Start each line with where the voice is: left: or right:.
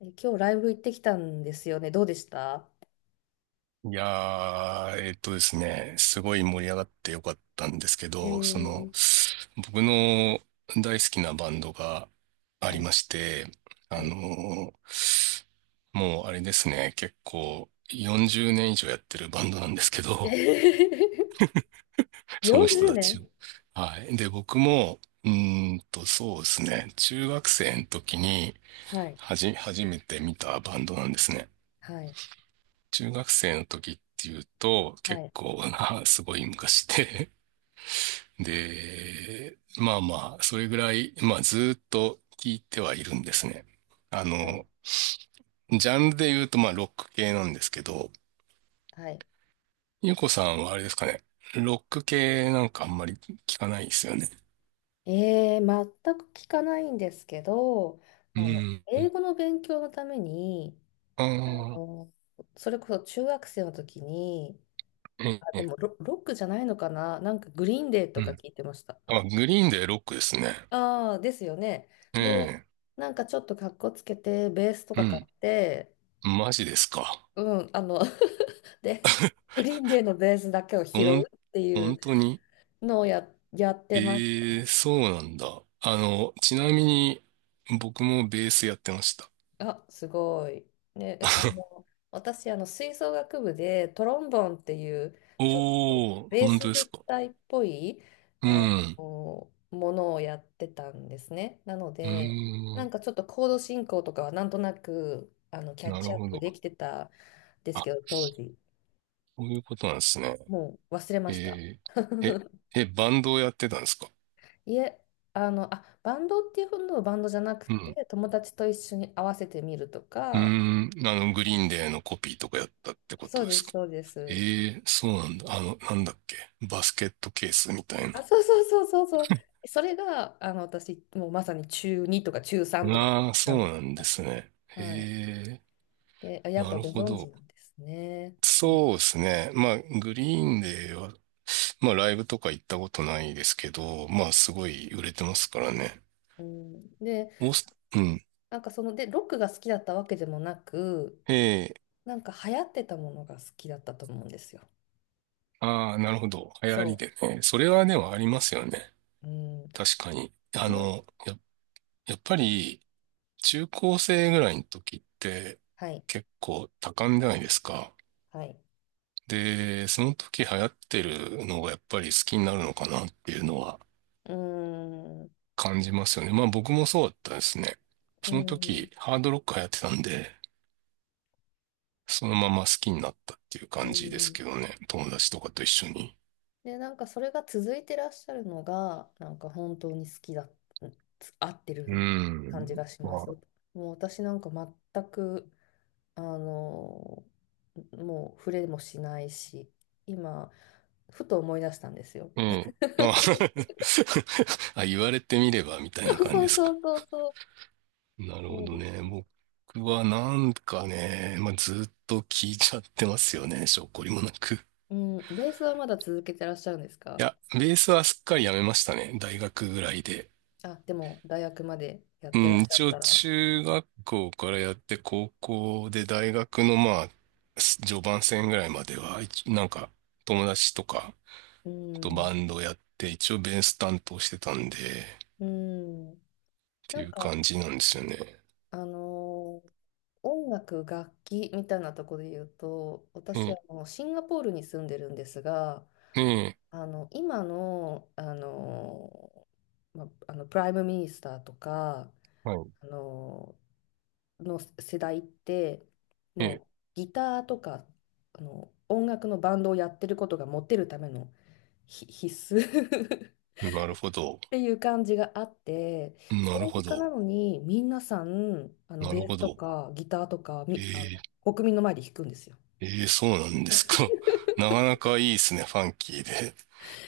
left: え、今日ライブ行ってきたんですよね。どうでした？
right: いやー、えっとですね、すごい盛り上がってよかったんですけ
left: え
right: ど、その、
left: ー、
right: 僕の大好きなバンドがあ
left: は
right: りま
left: い。
right: して、
left: は
right: あ
left: い。
right: のーもうあれですね、結構40年以上やってるバンドなんですけど、その人
left: 40
right: たち
left: 年
right: を。はい。で、僕も、そうですね、中学生の時に、
left: はい。
right: 初めて見たバンドなんですね。
left: はい。
right: 中学生の時っていうと、
left: は
right: 結
left: い。
right: 構な、すごい昔で、で、まあまあ、それぐらい、まあずーっと聞いてはいるんですね。あ
left: はい。
right: の、ジャンルで言うとまあロック系なんですけど、
left: はい。
right: ゆうこさんはあれですかね、ロック系なんかあんまり聞かないですよね。
left: えー、全く聞かないんですけど、
right: うん。
left: 英語の勉強のために、
right: あ
left: あ
right: あ、
left: のそれこそ中学生の時に、
right: え
left: あ、で
right: え、
left: もロックじゃないのかな、なんかグリーンデー
right: う
left: とか
right: ん。
left: 聞いてました。
right: あ、グリーンでロックですね。
left: ああ、ですよね。
right: え
left: で、
right: え、
left: なんかちょっとかっこつけて、ベースと
right: う
left: か買
right: ん。
left: って、
right: マジですか。
left: うん、で、グリーンデーのベースだけを
right: ほ
left: 拾う
right: ん、
left: っていう
right: 本当に。
left: のをやってまし
right: え
left: た。
right: え、そうなんだ。あの、ちなみに、僕もベースやってました。
left: あ、すごい。ね、えあの、私、吹奏楽部でトロンボンっていう、ちょっと
right: おー、
left: ベー
right: 本
left: ス
right: 当で
left: 部
right: すか。
left: 隊っぽい、
right: う
left: あ
right: ん。
left: ものをやってたんですね。なの
right: う
left: で、
right: ー
left: なん
right: ん。
left: かちょっとコード進行とかはなんとなく、キャッ
right: な
left: チ
right: る
left: アッ
right: ほ
left: プ
right: ど。
left: できてたんですけ
right: あ、
left: ど、当時。
right: そういうことなんですね。
left: もう忘れました。
right: えー、え、え、バンドをやってたんですか？
left: いえ、バンドっていうほどのバンドじゃなく
right: うん。
left: て、友達と一緒に合わせてみると
right: うー
left: か、
right: ん。あの、グリーンデーのコピーとかやったってこ
left: そ
right: と
left: う
right: で
left: で
right: す
left: す、
right: か？
left: そうです。
right: ええ、そうなんだ。あの、なんだっけ。バスケットケースみたい
left: あ、
right: な。
left: そうそうそうそうそう。それが、私、もうまさに中2とか中3とか、そうい
right: ああ、
left: う
right: そう
left: 感じで
right: な
left: し
right: んで
left: た。
right: すね。え
left: はい。
right: え、
left: で、やっ
right: な
left: ぱ
right: る
left: ご
right: ほ
left: 存知
right: ど。
left: なんですね。
right: そうですね。まあ、グリーンデーは、まあ、ライブとか行ったことないですけど、まあ、すごい売れてますからね。
left: うん、で、
right: オース、うん。
left: なんかロックが好きだったわけでもなく、
right: ええ、
left: なんか流行ってたものが好きだったと思うんですよ。
right: ああ、なるほど。流行り
left: そ
right: でね。それはでもありますよね。
left: う。うん。
right: 確かに。
left: なん、
right: やっぱり、中高生ぐらいの時って、
left: はい、
right: 結構多感じゃないですか。
left: はい。
right: で、その時流行ってるのがやっぱり好きになるのかなっていうのは
left: うん、う
right: 感じますよね。まあ僕もそうだったですね。その
left: ん。
right: 時、ハードロックやってたんで、そのまま好きになったっていう
left: う
right: 感じです
left: ん。
right: けどね。友達とかと一緒に。
left: で、なんかそれが続いてらっしゃるのが、なんか本当に好きだ、うん、合って
right: う
left: る感
right: ん。
left: じがしま
right: まあ、
left: す。もう私なんか全く、あの、もう触れもしないし、今、ふと思い出したんですよ。
right: うん。あ あ、言われてみればみたい
left: そ
right: な
left: う
right: 感じ
left: そ
right: で
left: う
right: す
left: そ
right: か。
left: うそうそう。
right: なるほ
left: そう
right: ど
left: です。
right: ね。僕はなんかね、まあ、ずっと聞いちゃってますよね。しょっこりもなく。い
left: うん、ベースはまだ続けてらっしゃるんですか？
right: や、ベースはすっかりやめましたね。大学ぐらいで。
left: あ、でも大学までやっ
right: う
left: てら
right: ん、
left: っしゃ
right: 一
left: っ
right: 応
left: たら。
right: 中学校からやって高校で大学のまあ、序盤戦ぐらいまでは、なんか友達とか
left: う
right: とバ
left: ん。
right: ンドやって一応ベース担当してたんで、っ
left: うん。
right: て
left: な
right: い
left: ん
right: う
left: か、
right: 感じなんですよね。
left: あのー音楽、楽器みたいなところで言うと、
right: え
left: 私、
right: え、
left: シンガポールに住んでるんですが、
right: ね
left: 今の、プライムミニスターとか、
right: え、はい。
left: あの、の世代って、
right: え
left: もうギターとか、音楽のバンドをやってることがモテるための必須 っ
right: え、なるほど。
left: ていう感じがあって、
right: なる
left: 政
right: ほ
left: 治家な
right: ど。
left: のに皆さん、
right: な
left: ベ
right: る
left: ー
right: ほ
left: スと
right: ど。
left: かギターとか、
right: え
left: み、あの、
right: ー
left: 国民の前で弾くんですよ。
right: ええそうなんですか。なかなかいいですね、ファンキーで。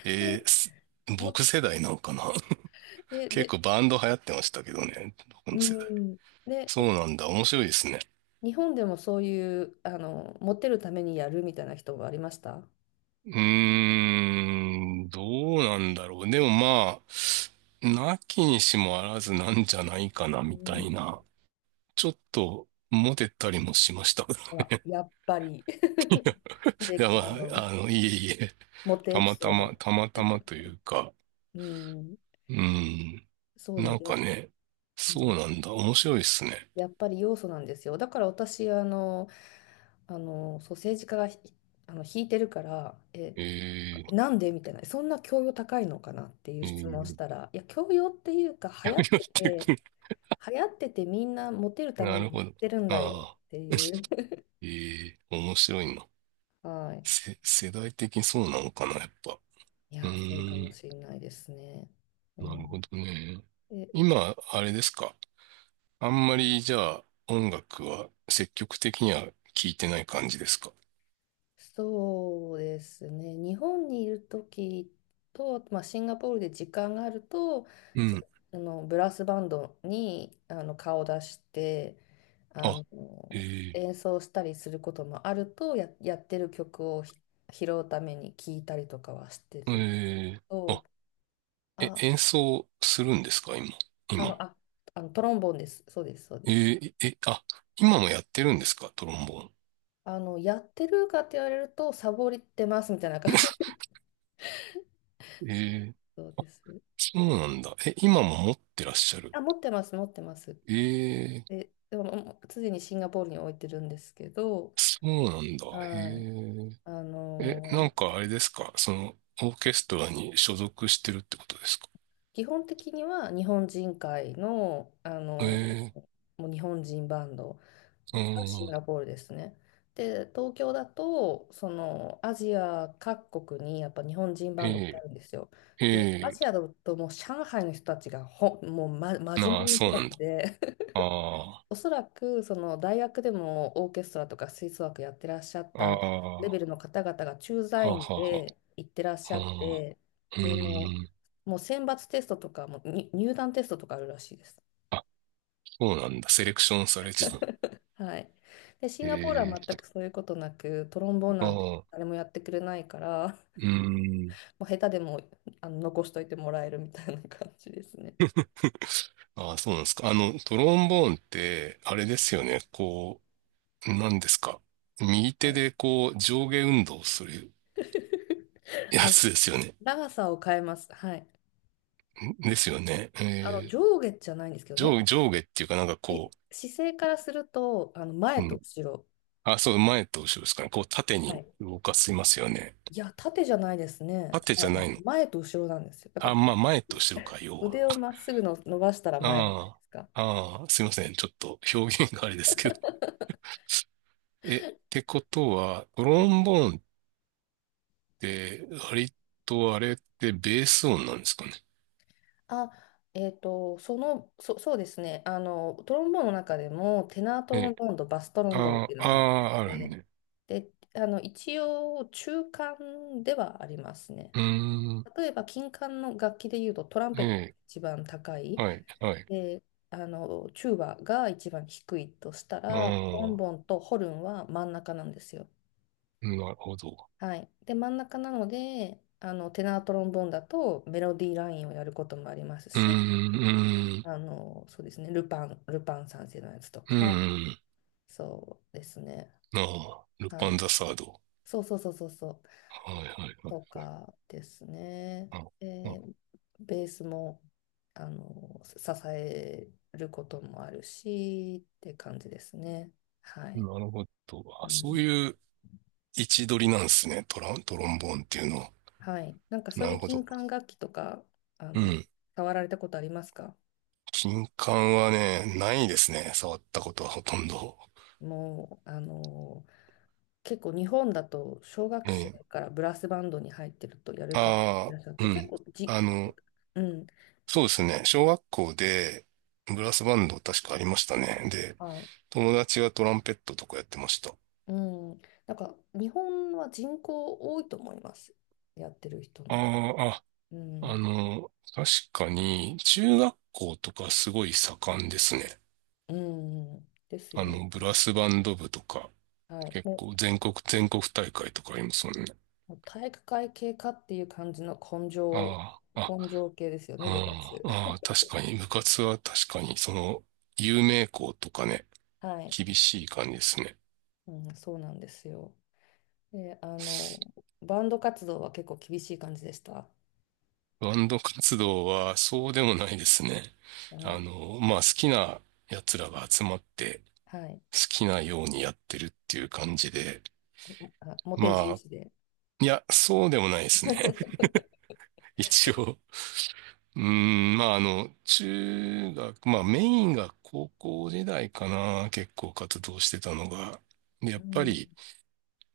right: え
left: で、
right: えす
left: も、
right: 僕世代なのかな。
left: で、
right: 結
left: で、
right: 構バンド流行ってましたけどね、僕
left: う
right: の世代。
left: ん。で、
right: そ
left: え
right: うなんだ。面白いですね。
left: 日本でもそういう、モテるためにやるみたいな人はありました？
right: うーん、どうなんだろう。でもまあ、なきにしもあらずなんじゃないかな、
left: う
right: みた
left: ん、
right: いな。ちょっと、モテたりもしました。
left: ほ ら、やっぱり、秀
right: いや、
left: 樹
right: ま
left: さんの
right: あ、あの、いえいえ、
left: モテ
right: た
left: エピ
right: また
left: ソー
right: ま、
left: ド。
right: たまたまというか、
left: うん、
right: うん、
left: そうで
right: なん
left: す。
right: かね、
left: う
right: そ
left: ん、
right: うなんだ。面白いですね。
left: やっぱり要素なんですよ。だから私、そう、政治家が引いてるから、
right: え
left: なんでみたいな、そんな教養高いのかなっていう
right: ー、え
left: 質問をした
right: ー、
left: ら、いや、教養っていうか、流
right: や
left: 行っ
right: め
left: て
right: て
left: て、
right: く。
left: 流行っててみんなモテるため
right: な
left: に
right: る
left: やっ
right: ほど。
left: てるんだよ
right: ああ、
left: って いう。
right: えー、面白いな。
left: はい。
right: 世代的にそうなのかな、やっぱ。
left: い
right: う
left: やー、そうか
right: ー
left: も
right: ん、
left: しれないですね。う
right: なる
left: ん。
right: ほどね。
left: で、
right: 今、あれですか。あんまり、じゃあ、音楽は積極的には聴いてない感じですか。
left: そうですね。日本にいる時と、まあ、シンガポールで時間があると、
right: う
left: そ、
right: ん。
left: あのブラスバンドに顔を出して、あ
right: あ、
left: の
right: え
left: 演奏したりすることもあると、やってる曲を拾うために聞いたりとかはして
right: ー、
left: るの
right: えー、
left: と、
right: あ、え、
left: あ、
right: 演奏するんですか、今。今
left: あの、
right: も。
left: あ、トロンボーンです。そうです、そう
right: え
left: です。
right: ー、え、あ、今もやってるんですか、トロンボー
left: やってるかって言われると、サボりってますみたいな感じです。
right: ン。えー、
left: そうです。
right: そうなんだ。え、今も持ってらっしゃる。
left: あ、持ってます、持ってます。
right: えー、
left: でも、もう常にシンガポールに置いてるんですけど、
right: そうなんだ。
left: はい。
right: へ
left: あ
right: え、なん
left: のー、
right: かあれですかその、オーケストラに所属してるってことですか？
left: 基本的には日本人会の、
right: え
left: ー、
right: ー、
left: もう日本人バンド
right: う
left: がシン
right: ん、
left: ガポールですね。で、東京だと、そのアジア各国にやっぱ日本人バンドってあ
right: え
left: るんですよ。
right: ー、
left: で、ア
right: え
left: ジアだともう上海の人たちがもう、
right: ー、
left: 真
right: な
left: 面
right: あ、
left: 目な
right: そ
left: 人
right: う
left: た
right: なん
left: ち
right: だ。
left: で、
right: あ
left: おそらくその大学でもオーケストラとか吹奏楽やってらっしゃっ
right: あ、あ
left: た
right: あ、
left: レベ
right: は
left: ルの方々が駐
right: あ
left: 在
right: は
left: 員
right: あは
left: で行ってらっしゃっ
right: あ、あ
left: て、
right: ーう
left: で、も
right: ーん、
left: う、選抜テストとかに入団テストとかあるらしいです。
right: あ、そうなんだ。セレクションされてた。
left: はい。で、シン
right: え
left: ガポール
right: ー、
left: は全くそういうことなく、トロンボーン
right: あ
left: なんて
right: あ、う
left: 誰もやってくれないから、
right: ーん、
left: もう下手でも残しといてもらえるみたいな感じですね。
right: ああ、そうなんですか。あの、トロンボーンって、あれですよね。こう、なんですか。右
left: は
right: 手
left: い。
right: でこう、上下運動する や
left: あの、
right: つですよね。
left: 長さを変えます。はい。
right: んですよね。えー
left: 上下じゃないんですけどね。
right: 上下っていうかなんか
left: い
right: こ
left: 姿勢からすると、
right: う、
left: 前
right: う
left: と
right: ん。
left: 後ろ。
right: あ、そう、前と後ろですかね。こう縦
left: は
right: に
left: い。
right: 動かしますよね。
left: いや、縦じゃないですね。
right: 縦じゃないの。
left: 前と後ろなんですよ。だか
right: あ、
left: ら
right: まあ前と後ろか、要は。
left: 腕をまっすぐの伸ばしたら前じゃないで
right: あ
left: すか。
right: あ、ああ、すいません。ちょっと表現があれですけど。え、ってことは、ト
left: は
right: ロ
left: い。
right: ンボーンって、割とあれってベース音なんですかね。
left: あ、そうですね。トロンボーンの中でも、テナートロン
right: え、
left: ボーンとバストロンボーンっ
right: あ
left: ていう
right: あ、
left: のがあっ
right: ああ、ある
left: て、
right: ね。
left: で、一応、中間ではありますね。
right: うーん、
left: 例えば、金管の楽器でいうと、トラン
right: え
left: ペットが
right: え、
left: 一番高い、
right: はい、はい。
left: で、チューバが一番低いとしたら、トロ
right: あ
left: ン
right: あ、
left: ボーンとホルンは真ん中なんですよ。
right: なるほど。
left: はい。で、真ん中なので、テナートロンボーンだとメロディーラインをやることもあります
right: うー
left: し、
right: ん、うーん、
left: そうですね、ルパン三世のやつと
right: う
left: か、
right: ーん。
left: そうですね、
right: ああ、ル
left: は
right: パン
left: い、
right: ザサード。
left: そうそうそうそうそう、
right: はいはいはい
left: と
right: はい。
left: かですね、
right: あ、あ
left: えベースも支えることもあるしって感じですね。はい、
right: なるほど。あ、
left: う
right: そう
left: ん、
right: いう位置取りなんですね。トロンボーンっていうのは。
left: はい、なんかそう
right: な
left: いう
right: るほ
left: 金
right: ど。
left: 管楽器とか、あ
right: う
left: の、
right: ん。
left: 触られたことありますか？
right: 金管はね、ないですね。触ったことはほとんど。
left: もう、結構日本だと小
right: え
left: 学生
right: え。
left: からブラスバンドに入ってるとやる方い
right: あ
left: らっしゃっ
right: あ、
left: て
right: う
left: 結
right: ん。
left: 構じ、
right: あの、
left: うん、
right: そうですね。小学校でブラスバンド確かありましたね。で、
left: はい、
right: 友達がトランペットとかやってました。あ
left: うん、なんか日本は人口多いと思います、やってる人の。
right: あ、あ、
left: う
right: あ
left: ん、
right: の、確かに、中学校とかすごい盛んですね。
left: うん、うんです
right: あ
left: よ
right: の、ブ
left: ね。
right: ラスバンド部とか、
left: はい、
right: 結
left: も
right: 構全国大会とかありますもんね。
left: う体育会系かっていう感じの
right: ああ、
left: 根性系ですよ
right: あ、
left: ね、部活。
right: うん、あ あ、確かに、部活は確かに、その、有名校とかね、
left: はい、
right: 厳しい感じですね。
left: うん、そうなんですよ。で、バンド活動は結構厳しい感じでした。
right: バンド活動はそうでもないですね。
left: あ
right: あ
left: の、
right: の、まあ、好きな奴らが集まって、
left: はい、
right: 好きなようにやってるっていう感じで、
left: あ、モテ重
right: まあ、
left: 視で。
right: いや、そうでもないですね。一応、うーん、まあ、あの、中学、まあ、メインが高校時代かな、結構活動してたのが。でや
left: う
right: っぱ
left: ん、
right: り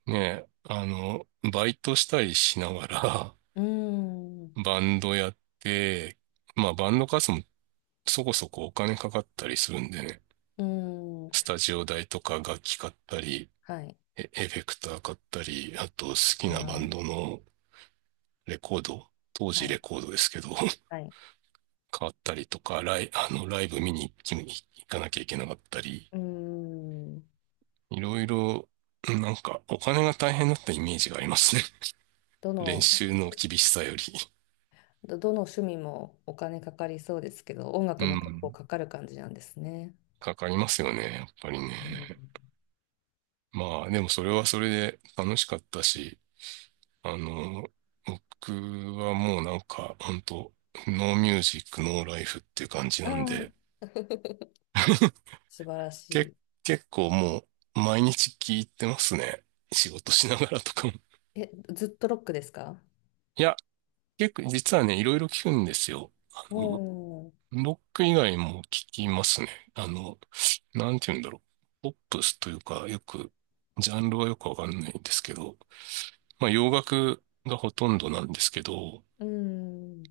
right: ね、あの、バイトしたりしながら、
left: うん、
right: バンドやって、まあ、バンド活動もそこそこお金かかったりするんでね、
left: うん、
right: スタジオ代とか楽器買ったり、
left: はい、
right: エフェクター買ったり、あと好き
left: あ
right: なバンド
left: ー、
right: のレコード、当
left: は
right: 時
left: い、
right: レコードですけど、
left: はい、
right: 変わったりとか、あの、ライブ見に行き行かなきゃいけなかったり、
left: うん、
right: いろいろ、なんか、お金が大変だったイメージがありますね。
left: ど
right: 練
left: の、
right: 習の厳しさより。
left: どの趣味もお金かかりそうですけど、音
right: う
left: 楽も結構
right: ん。
left: かかる感じなんですね。
right: かかりますよね、やっぱりね。
left: うん、
right: まあ、でもそれはそれで楽しかったし、あの、僕はもうなんか、本当ノーミュージック、ノーライフっていう感じ
left: あ
right: なん
left: あ、
right: で、
left: 素晴らし
right: け、
left: い。
right: 結構もう、毎日聞いてますね。仕事しながらとかも。
left: え、ずっとロックですか？
right: いや結構、実はね、いろいろ聞くんですよ。あの、
left: おー、
right: ロック以外も聞きますね。あの、なんて言うんだろう。ポップスというか、よく、ジャンルはよくわかんないんですけど、まあ、洋楽がほとんどなんですけど、
left: うん、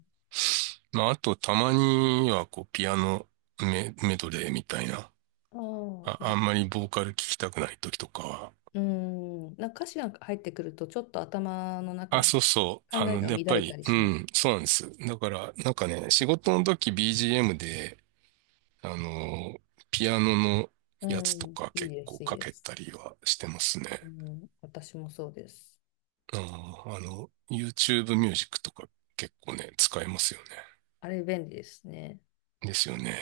right: まあ、あと、たまには、こう、ピアノメ、メドレーみたいな、
left: ああ、
right: あ、
left: い
right: あ
left: い、
right: んまりボーカル聞きたくない時とかは、
left: うん、なんか歌詞が入ってくると、ちょっと頭の中
right: あ、
left: で
right: そうそう。
left: 考
right: あ
left: え
right: の、
left: が乱
right: やっぱ
left: れた
right: り、
left: り
right: う
left: しま
right: ん、
left: す。
right: そうなんです。だから、なんかね、仕事の時 BGM で、あの、ピアノの
left: う
right: やつと
left: ん、
right: か
left: いい
right: 結
left: で
right: 構
left: す、いい
right: か
left: で
right: け
left: す。
right: たりはしてます
left: う
right: ね。
left: ん、私もそうです。
right: あーあの、YouTube ミュージックとか結構ね、使えますよね。
left: あれ便利ですね。
right: ですよね。